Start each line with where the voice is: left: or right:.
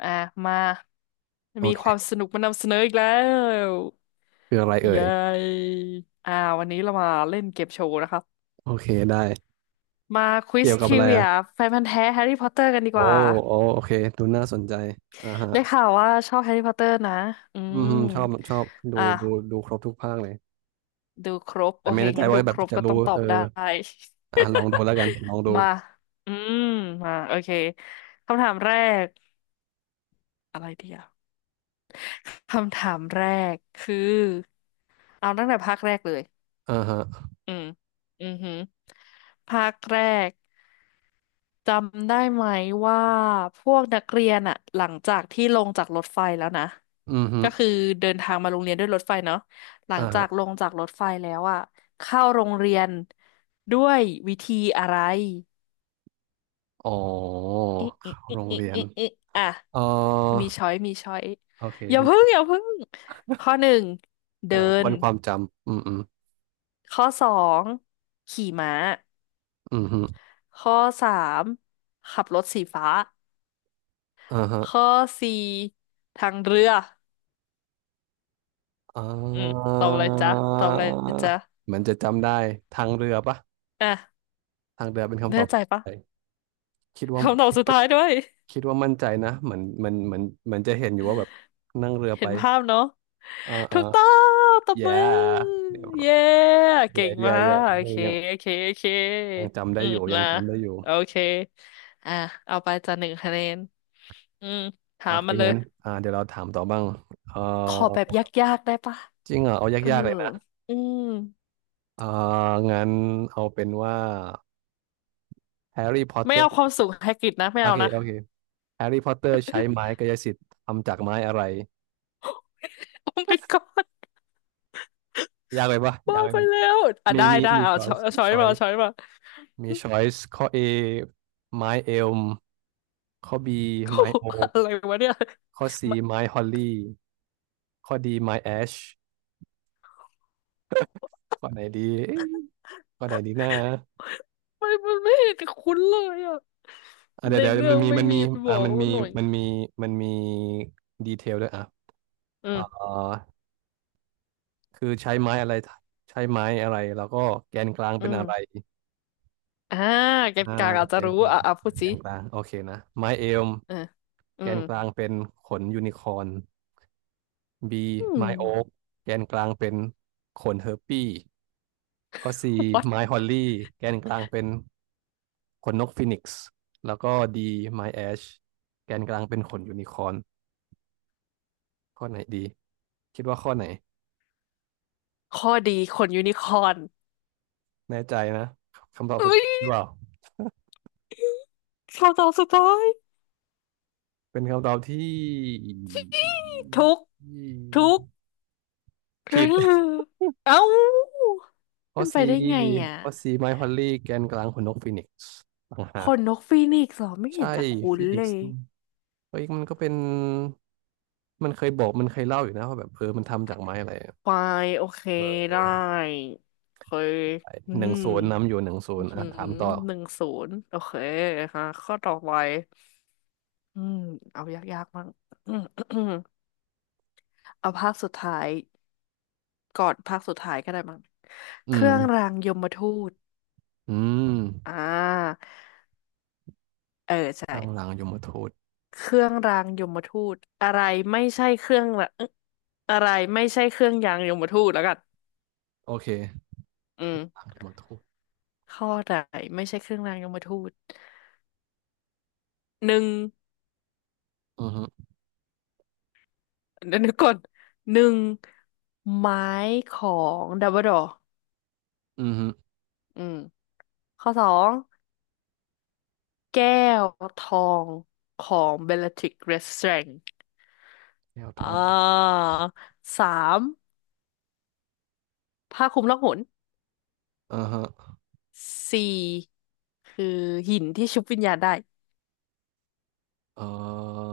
left: อ่ะมา
right: โอ
left: มีความ
right: เค
left: สนุกมานำเสนออีกแล้ว
right: คืออะไรเอ่ย
left: เย้อ่าวันนี้เรามาเล่นเกมโชว์นะครับ
right: โอเคได้
left: มาควิส
right: เกี่ยว
left: ท
right: กับ
left: ริ
right: อะไร
left: วิ
right: อ่ะ
left: อาแฟนพันธุ์แท้แฮร์รี่พอตเตอร์กันดี
right: โอ้
left: กว่า
right: โอ้โอเคดูน่าสนใจอ่า
left: ได้
right: ฮะ
left: ข่าวว่าชอบแฮร์รี่พอตเตอร์นะอื
right: อื
left: ม
right: มชอบชอบดู
left: อ่ะ
right: ดูครบทุกภาคเลย
left: ดูครบ
right: แต่
left: โอ
right: ไม่
left: เค
right: แน่ใจ
left: งั้น
right: ว่า
left: ดู
right: แบ
left: ค
right: บ
left: รบ
right: จะ
left: ก็
right: รู้
left: ต้องตอ
right: เอ
left: บ
right: อ
left: ได้
right: อ่ะลองดูแล้วกันล องดู
left: มาอืมมาโอเคคำถามแรกอะไรดีอ่ะคำถามแรกคือเอาตั้งแต่ภาคแรกเลย
right: อ่าฮะ
left: อืมอือหือภาคแรกจำได้ไหมว่าพวกนักเรียนอะหลังจากที่ลงจากรถไฟแล้วนะ
right: อืมฮึ
left: ก็คือเดินทางมาโรงเรียนด้วยรถไฟเนาะหลั
right: อ่า
left: งจา
right: ฮะ
left: กลงจากรถไฟแล้วอะเข้าโรงเรียนด้วยวิธีอะไร
right: อ๋อ
left: อิอิ
right: เข้า
left: อิ
right: โรง
left: อิ
right: เรียน
left: อิอิอ่ะ
right: เออ
left: มีช้อยมีช้อย
right: โอเค
left: อย่าเพึ่งอย่าเพึ่งข้อหนึ่งเดิ
right: กำลัง
left: น
right: ค้นความจำอืมอืม
left: ข้อสองขี่ม้า
right: อืมฮึ
left: ข้อสามขับรถสีฟ้า
right: อ่าฮะ
left: ข้อสี่ทางเรือ
right: อ่
left: อืม
right: า
left: ตอบอะไรจ๊ะตอบอะไรจ๊ะ
right: เหมือนจะจำได้ทางเรือปะ
left: อ่ะ
right: ทางเรือเป็นคำต
left: แน่
right: อบ
left: ใจ
right: ที่
left: ปะ
right: ใช่คิดว่า
left: คำตอบสุดท้ายด้วย
right: คิดว่ามั่นใจนะเหมือนเหมือนจะเห็นอยู่ว่าแบบนั่งเรือ
left: เห็
right: ไป
left: นภาพเนาะ
right: อ่าอ่า
left: ถูกต้องตบ
right: แย่
left: มือ
right: เดี๋ยว
left: เย้เก่
right: แย่
left: ง
right: แย่
left: มา
right: แย่
left: กโอเค
right: ยัง
left: โอเคโอเค
right: ยังจำได้
left: อืม
right: อยู่ยัง
left: มา
right: จำได้อยู่
left: โอเคอ่ะเอาไปจ้ะ1 คะแนนอืม
right: โอ
left: ถาม
right: เค
left: มาเลย
right: งั้นอ่าเดี๋ยวเราถามต่อบ้างเอ
left: ขอแบ
right: อ
left: บยากๆได้ปะ
right: จริงเหรอเอา
left: เออ
right: ยากๆเลยนะ
left: อืม
right: อ่างั้นเอาเป็นว่าแฮร์รี่พอตเต
left: ไม่
right: อ
left: เอา
right: ร์
left: ความสูงไฮกริดนะไม่
right: โอ
left: เอา
right: เค
left: นะ
right: โอเคแฮร์รี่พอตเตอร์ใช้ไม้กายสิทธิ์ทำจากไม้อะไร
left: โอ้ my god
right: ยากเลยปะ
left: บ้า
right: ยากเลย
left: ไปแล้วอ่ะได้ได้
right: มี
left: เอา
right: ช้อย
left: ช้อย
right: ส์
left: เอา
right: มี
left: ช้อย
right: ช้อ
left: มา
right: ย
left: เอา
right: ส์
left: ช้อยมา
right: มี ช้อยส์ข้อ A ไม้เอลมข้อ B
left: โอ้
right: ไม้
left: โห
right: โอ
left: อะไรวะเนี่ย
right: ข้อ C
left: ไ
right: ไม้ฮอลลี่ข้อ D ไม้แอชข้อไหนดีเอ๊ะข้อไหนดีนะ
left: มันมัมันไม่เห็นคุ้นเลยอ่ะ
right: อ่ะ
left: ใน
right: เดี๋ยว
left: เรื่อ
right: มัน
left: ง
right: มี
left: ไม่
right: มัน
left: มี
right: มี
left: บ
right: อ่ะ
left: อก
right: มันมี
left: หน่อย
right: มันมีมันมีดีเทลด้วยอ่ะ
left: อืม
right: อ่าคือใช้ไม้อะไรใช้ไม้อะไรแล้วก็แกนกลาง
left: อื
right: เป็นอะไร
left: มอ่าเกณ
right: อ่า
left: ฑ์กลางอาจ
right: แก
left: จะ
right: น
left: รู้
right: กลา
left: อ่ะ
right: ง
left: อ่ะพูด
right: แก
left: สิ
right: นกลางโอเคนะไม้เอลม
left: เอออื
right: แก
left: ม
right: นกลางเป็นขนยูนิคอร์น B
left: อืม
right: ไม้โอ๊กแกนกลางเป็นขนเฮอร์ปี้ข้อ C
left: what
right: ไม้ฮอลลี่แกนกลางเป็น ขนนกฟินิกซ์แล้วก็ดีไมแอชแกนกลางเป็นขนยูนิคอร์นข้อไหนดีคิดว่าข้อไหน
left: ข้อดีขนยูนิคอร์น
right: แน่ใจนะคำตอบสุด
left: เอ้
right: ท้ายหรือ
left: ย
right: เปล่า
left: คำตอบสุดท้าย
right: เป็นคำตอบที่
left: ทุกทุก
right: ผิด
left: เอ้า
right: ข้อ
left: เป็น
right: C
left: ไปได้ไงอ่ะ
right: ข้อ C ไมค์พอลลี่แกนกลางขนนกฟินิกซ์ต่างหา
left: ข
right: ก
left: นนกฟีนิกซ์เหรอไม่เห็
right: ใช่
left: นจะคุ้น
right: ฟินิ
left: เล
right: ก
left: ย
right: ซ์เฮ้ยมันก็เป็นเคยบอกมันเคยเล่าอยู่นะว่าแบบเออมันทำจากไม้อะไรอะ
left: ไฟโอเค
right: เออ
left: ได้เคยอื
right: หนึ่ง
left: ม
right: ศูนย์นำอยู่หนึ่งศู
left: อื
right: น
left: อ
right: ย์
left: หื
right: อ่ะ
left: อ
right: ถามต่อ
left: หนึ่งศูนย์โอเคค่ะข้อต่อไปอืมเอายากๆมั้ง อืม เอาภาคสุดท้ายก่อนภาคสุดท้ายก็ได้มั้ง
right: อื
left: เค
right: ม
left: รื่องรางยมทูต
right: อืม
left: อ่าเออใช่
right: ตั้งหลังยมทูต
left: เครื่องรางยมทูตอะไรไม่ใช่เครื่องละอะไรไม่ใช่เครื่องยางยมทูตแล้วกัน
right: โอเค
left: อืม
right: หลังยมทูต
left: ข้อไหนไม่ใช่เครื่องรางยมทูตหนึ่ง
right: อือฮึ
left: เดี๋ยวนึกก่อนหนึ่งไม้ของดัมเบิลดอร์
right: อือฮึ
left: อืมข้อสองแก้วทองของเบลล r ทริกเรสแตรง
right: แก้วท
left: อ่
right: อง
left: าสามผ้าคลุมล่องหน
right: อ่าฮะ
left: สี่คือหินที่ชุบวิญญาณได้
right: เอ่อ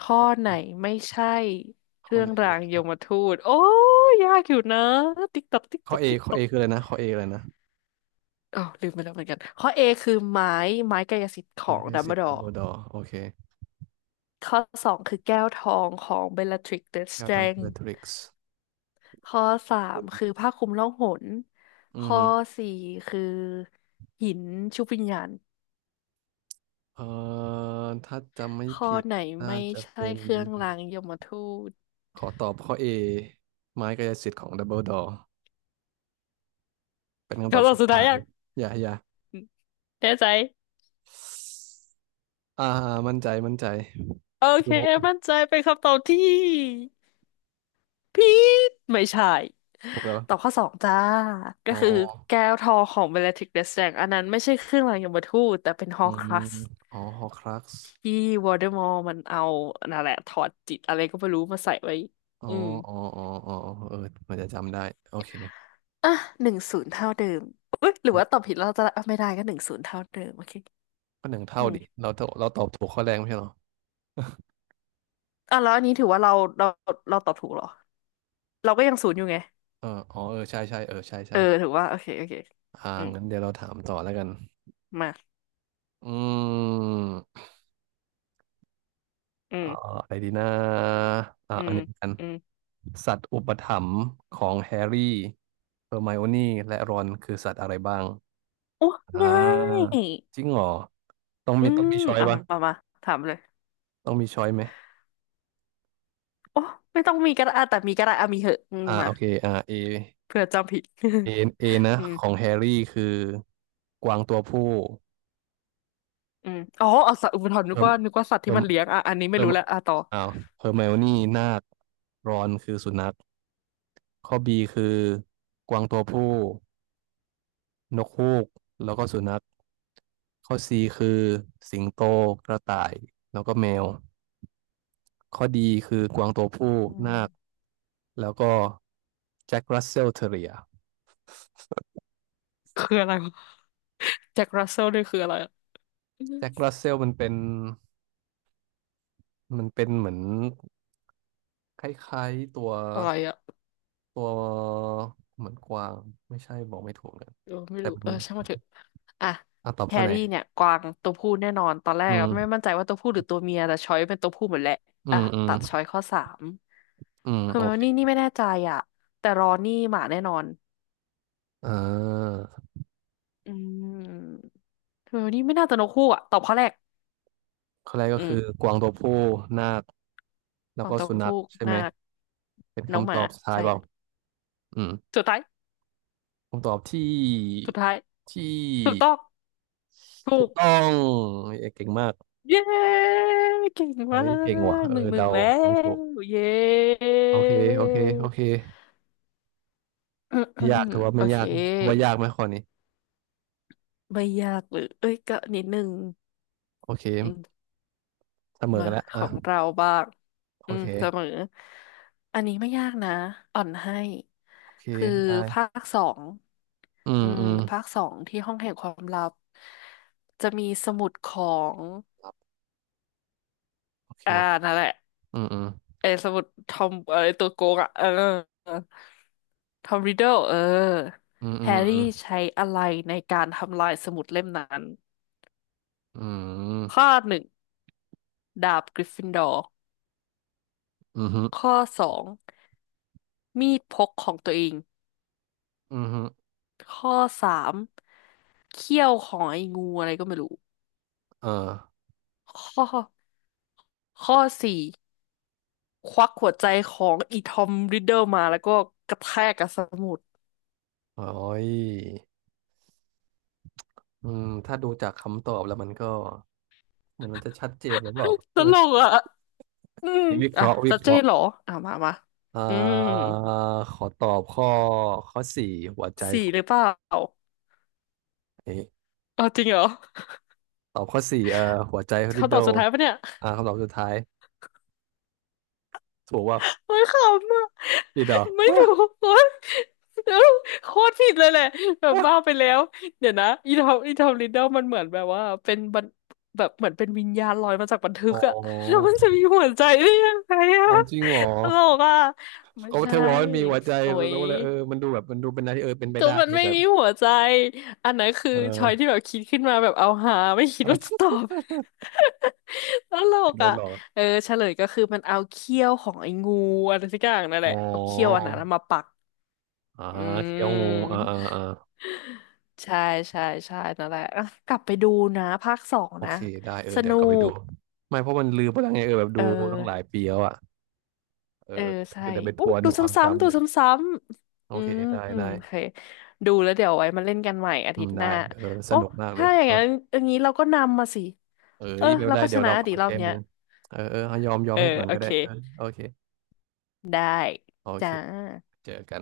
left: ข้อ
right: ข้อ
left: ไหนไม่ใช่เค
right: ข้อ
left: รื่อง
right: ไหน
left: รา
right: วะ
left: งยมทูตโอ้ยยากอยู่นะติ๊กตอกติ๊ก
right: ข้
left: ต
right: อ
left: อก
right: เอ
left: ติ๊ก
right: ข้อ
left: ตอ
right: เอ
left: ก
right: คืออะไรนะข้อเออะไรนะ
left: อ๋อ ลืมไปแล้วเหมือนกัน ข้อ A คือไม้ไม้กายสิทธิ์ขอ
right: มา
left: ง
right: เก
left: ดัม
right: สิ
left: เบิล
right: ต
left: ดอ
right: ดัม
left: ร์
right: เบิลดอร์โอเค
left: ข้อสองคือแก้วทองของเบลลาทริกซ์เดอะส
right: แก้
left: เต
right: ว
left: ร
right: ทอง
left: น
right: เด
left: จ์
right: อะทริกซ์
left: ข้อสามคือผ้าคลุมล่องหน
right: อือ
left: ข้อ
right: ฮึ
left: สี่คือหินชุบวิญญาณ
right: เอ่อถ้าจำไม่
left: ข้อ
right: ผิด
left: ไหน
right: น่า
left: ไม่
right: จะ
left: ใช่
right: เป็น
left: เครื่องรางยมทูต
right: ขอตอบข้อเอไม้กายสิทธิ์ของดัมเบิลดอร์เป็นคำตอบ
left: คำตอ
right: สุ
left: บ
right: ด
left: สุดท้าย
right: ท้าย
left: ยัง
right: อย่าอย่า
left: แน่ใจ
right: อ่ามั่นใจมั่นใจ
left: โอเค
right: ดู
left: มั่นใจเป็นคำตอบที่ผิดไม่ใช่
right: ถูกแล้ว
left: ตอบข้อสองจ้าก็
right: อ๋อ
left: คือแก้วทองของเบลลาทริกซ์แดสแดงอันนั้นไม่ใช่เครื่องรางยมทูตแต่เป็นฮ
right: อื
left: อร์ค
right: ม
left: รักซ์
right: อ๋อฮอครักซ์
left: ที่วอลเดอมอร์มันเอานั่นแหละถอดจิตอะไรก็ไม่รู้มาใส่ไว้
right: อ๋อ
left: อืม
right: อ๋ออ๋ออ๋อเออมันจะจำได้โอเค
left: อ่ะหนึ่งศูนย์เท่าเดิมอุ๊ยหรือว่าตอบผิดแล้วเราจะอ่ะไม่ได้ก็หนึ่งศูนย์เท่าเดิมโอเค
right: ก็หนึ่ง
left: อื
right: เท่าดิ
left: ม
right: เราตอบเราตอบถูกข้อแรกไม่ใช่เหรอ
left: อ่ะแล้วอันนี้ถือว่าเราเราตอบถูกเหรอเราก็ยังศูนย์อยู่ไง
right: เออเออใช่ ใช่เออใช่
left: เอ
right: ใช่
left: อถือว่าโอเคโอเค
right: อ่า
left: อืม
right: งั้นเดี๋ยวเราถามต่อแล้วกัน
left: มา
right: อืม
left: อื
right: เอ่อ
left: ม
right: อะไรดีนะอ่า
left: อื
right: อัน
left: ม
right: นี้กัน
left: อืม
right: สัตว์อุปถัมภ์ของแฮร์รี่เฮอร์ไมโอนี่และรอนคือสัตว์อะไรบ้าง
left: โอ้
right: อ่า
left: ง่าย
right: จริงเหรอต้อง
left: อื
right: มี
left: ม
right: ช้อย
left: เอา
right: ปะ
left: มามามาถามเลย
right: ต้องมีช้อยไหม
left: โอ้ไม่ต้องมีก็ได้อ่ะแต่มีก็ได้อ่ะมีเหอะอืม
right: อ่า
left: มา
right: โอเคอ่าเอ
left: เผื่อจำผิด
right: เอเอ นะ
left: อืม
right: ของแฮร์รี่คือกวางตัวผู้
left: อืมอ๋อเอาสัตว์อุปทานนึก
right: เฮิร์ม
left: ว่านึกว่าสัตว์
right: เฮิ
left: ที่
right: ร์ม
left: มันเลี้ยงอ่ะอันนี้ไม่
right: เฮิร์
left: รู้
right: ม
left: แล้วอ่ะต่อ
right: อ้าวเฮอร์ไมโอนี่นาครอนคือสุนัขข้อบีคือกวางตัวผู้นกฮูกแล้วก็สุนัขข้อซีคือสิงโตกระต่ายแล้วก็แมวข้อดีคือกวางตัวผู้
left: อืม
right: นาคแล้วก็แจ็ครัสเซลเท r เรีย
left: คืออะไรวะแจ็ครัสเซลนี่คืออะไรอะอืม
right: แจ็ครัสเซลมันเป็นเหมือนคล้ายๆตัว
left: อะไรอะ
right: ตัวเหมือนกวางไม่ใช่บอกไม่ถูกเลย
left: เออไม่
right: แต่
left: รู้
right: มั
left: เอ
right: น
left: อช่างมันเถอะอ่ะ
right: อ่ะตอบ
left: แฮ
right: ข้อ
left: ร์
right: ไหน
left: รี่เนี่ยกวางตัวผู้แน่นอนตอนแร
right: อื
left: กอะไม่
right: ม
left: มั่นใจว่าตัวผู้หรือตัวเมียแต่ช้อยเป็นตัวผู้หมดแหละ
right: อื
left: อ่ะ
right: ม
left: ตัดช้อยข้อสามคือ
right: โอ
left: เมล
right: เค
left: นี่นี่ไม่แน่ใจอ่ะแต่รอนนี่หมาแน่นอน
right: อ่า
left: อืมเมลนี่ไม่น่าจะนกคู่อ่ะตอบข้อแรก
right: ข้อแรกก็
left: อืม
right: คือกวางตัวผู้นาคแล้
left: ฟ
right: ว
left: อง
right: ก็
left: เต้า
right: สุนัข
left: หู้
right: ใช่ไห
left: นา
right: ม
left: ค
right: เป็น
left: น้องห
right: คำต
left: มา
right: อบสุดท้าย
left: ใช่
right: เปล่าอืม
left: สุดท้าย
right: คำตอบที่
left: สุดท้าย
right: ที่
left: ถูกต้องถู
right: ถูก
left: ก
right: ต้องเอ้ยเก่งมาก
left: เย้เก่งมา
right: เฮ้ยเก่งว่ะ
left: ก
right: เอ
left: หนึ่
right: อ
left: งหนึ่ง
right: เดา
left: แล้
right: เดาถู
left: ว
right: ก
left: เย้
right: โอเคโอเคโอเค
left: อืมอื
right: ไม่
left: ม
right: ยากถือว่า
left: โอ
right: ไม่
left: เค
right: ยากว่ายากไหมข้อนี้
left: ไม่ยากหรือเอ้ยก็นิดนึง
right: โอเค
left: อืม
right: เสมอ
left: มา
right: กันแล้ว
left: ข
right: อ่ะ
left: องเราบ้าง
right: โอ
left: อืม
right: เค
left: เสมออันนี้ไม่ยากนะอ่อนให้
right: โอเค
left: คือ
right: ได้
left: ภาคสอง
right: อืม
left: อืม
right: อืม
left: ภาคสองที่ห้องแห่งความลับจะมีสมุดของ
right: โอเค
left: อ่านั่นแหละ
right: อืมอืม
left: ไอ้สมุดทอมเออไอ้ตัวโกงอ่ะเออทอมริดเดิลเออ
right: อืมอื
left: แฮ
right: ม
left: ร์รี่ใช้อะไรในการทำลายสมุดเล่มนั้น
right: อืม
left: ข้อหนึ่งดาบกริฟฟินดอร์
right: อืม
left: ข้อสองมีดพกของตัวเอง
right: อืมฮึ
left: ข้อสามเขี้ยวของไอ้งูอะไรก็ไม่รู้
right: เออ
left: ข้อข้อสี่ควักหัวใจของอีทอมริดเดิลมาแล้วก็กระแทกกับสมุด
right: โอ้ยอืมถ้าดูจากคำตอบแล้วมันก็เหมือนมันจะชัดเจนหรือเปล่า
left: ต
right: ใช่ไหม
left: ลกอ่ะอืม
right: นี่วิเค
left: อ่ะ
right: ราะห์วิ
left: จะ
right: เค
left: เจ๊
right: ราะห์
left: เหรออ่ะมามา
right: อ่า
left: อืม
right: ขอตอบข้อข้อสี่หัวใจ
left: สี่
right: ขอ
left: หรือ
right: ง
left: เปล่า
right: ไอ้
left: เอาจริงเหรอ
right: ตอบข้อสี่เอ่อหัวใจริด
left: คำต
right: เดิ
left: อบ
right: ล
left: สุดท้ายปะเนี่ย
right: อ่าคำตอบสุดท้ายถูกว่า
left: โอ้ยขำอ่ะ
right: ริดเดิ
left: ไม่
right: ล
left: ถูก โอ้ยเอ้าโคตรผิดเลยแหละแบบบ้าไป แล้ว เดี๋ยวนะอีทอมอีทอมลิดเดิลมันเหมือนแบบว่าเป็นบันแบบเหมือนเป็นวิญญาณลอยมาจากบันทึ
right: อ๋
left: กอะแล้ว
right: อ
left: มันจะมีหัวใจได้ยังไงอะ
right: อ๋อจริงเหรอ
left: ตลกอะไม่
right: ก็
left: ใช่
right: เทวอนมีหัวใจ
left: โอ้
right: แล้ว
left: ย
right: ก็เลยเออมันดูแบบดูเป็นอะไรที่เออเป็นไป
left: ก็
right: ได้
left: มัน
right: ดู
left: ไม่
right: แบบ
left: มีหัวใจ อันนั้นคือ
right: เอ
left: ชอย
right: อ
left: ที่แบบคิดขึ้นมาแบบเอาหาไม่คิดว่าจะตอบ ตลก
right: โดนรถ
left: อ่ะ
right: เหรอ
left: เออเฉลยก็คือมันเอาเขี้ยวของไอ้งูอะไรสักอย่างนั่นแห
right: อ๋อ
left: ละเอาเขี้ยวอันนั้นมาปัก
right: อ่า
left: อื
right: เที่ยวงูอ่า
left: ม
right: อ่าอ่า
left: ใช่ใช่ใช่นั่นแหละอ่ะกลับไปดูนะภาคสอง
right: โอ
left: นะ
right: เคได้เออ
left: ส
right: เดี๋ย
left: นุ
right: วกลับไปดู
left: ก
right: ไม่เพราะมันลืมไปแล้วไงเออแบบดู
left: เออ
right: ตั้งหลายปีแล้วอ่ะเออ
left: เออใช่
right: ก็เดี๋ยวไปท
left: อู้
right: วน
left: ดู
right: ค
left: ซ
right: วาม
left: ้ำๆ
right: จำ
left: ดู
right: เลย
left: ซ้ำ
right: โอ
left: ๆอื
right: เค
left: ม
right: ได้ได้
left: โอเคดูแล้วเดี๋ยวไว้มาเล่นกันใหม่อา
right: อื
left: ทิ
right: ม
left: ตย์ห
right: ได้
left: น้า
right: เออส
left: โอ้
right: นุกมากเลย
left: ถ้าอย่าง
right: เอา
left: นั้นอย่างนี้เราก็นำมาสิ
right: เอ้
left: เออ
right: ยไม่เป็น
left: เรา
right: ไร
left: ก็ช
right: เดี๋ยว
left: นะ
right: เรากลับ
left: ดี
right: ไป
left: รอบ
right: เต้ม
left: เนี้ย
right: มือเออเออยอมยอม
left: เออ
right: ให้ก่อน
left: โอ
right: ก็
left: เค
right: ได้เออโอเค
left: ได้
right: โอเค
left: จ้า
right: เจอกัน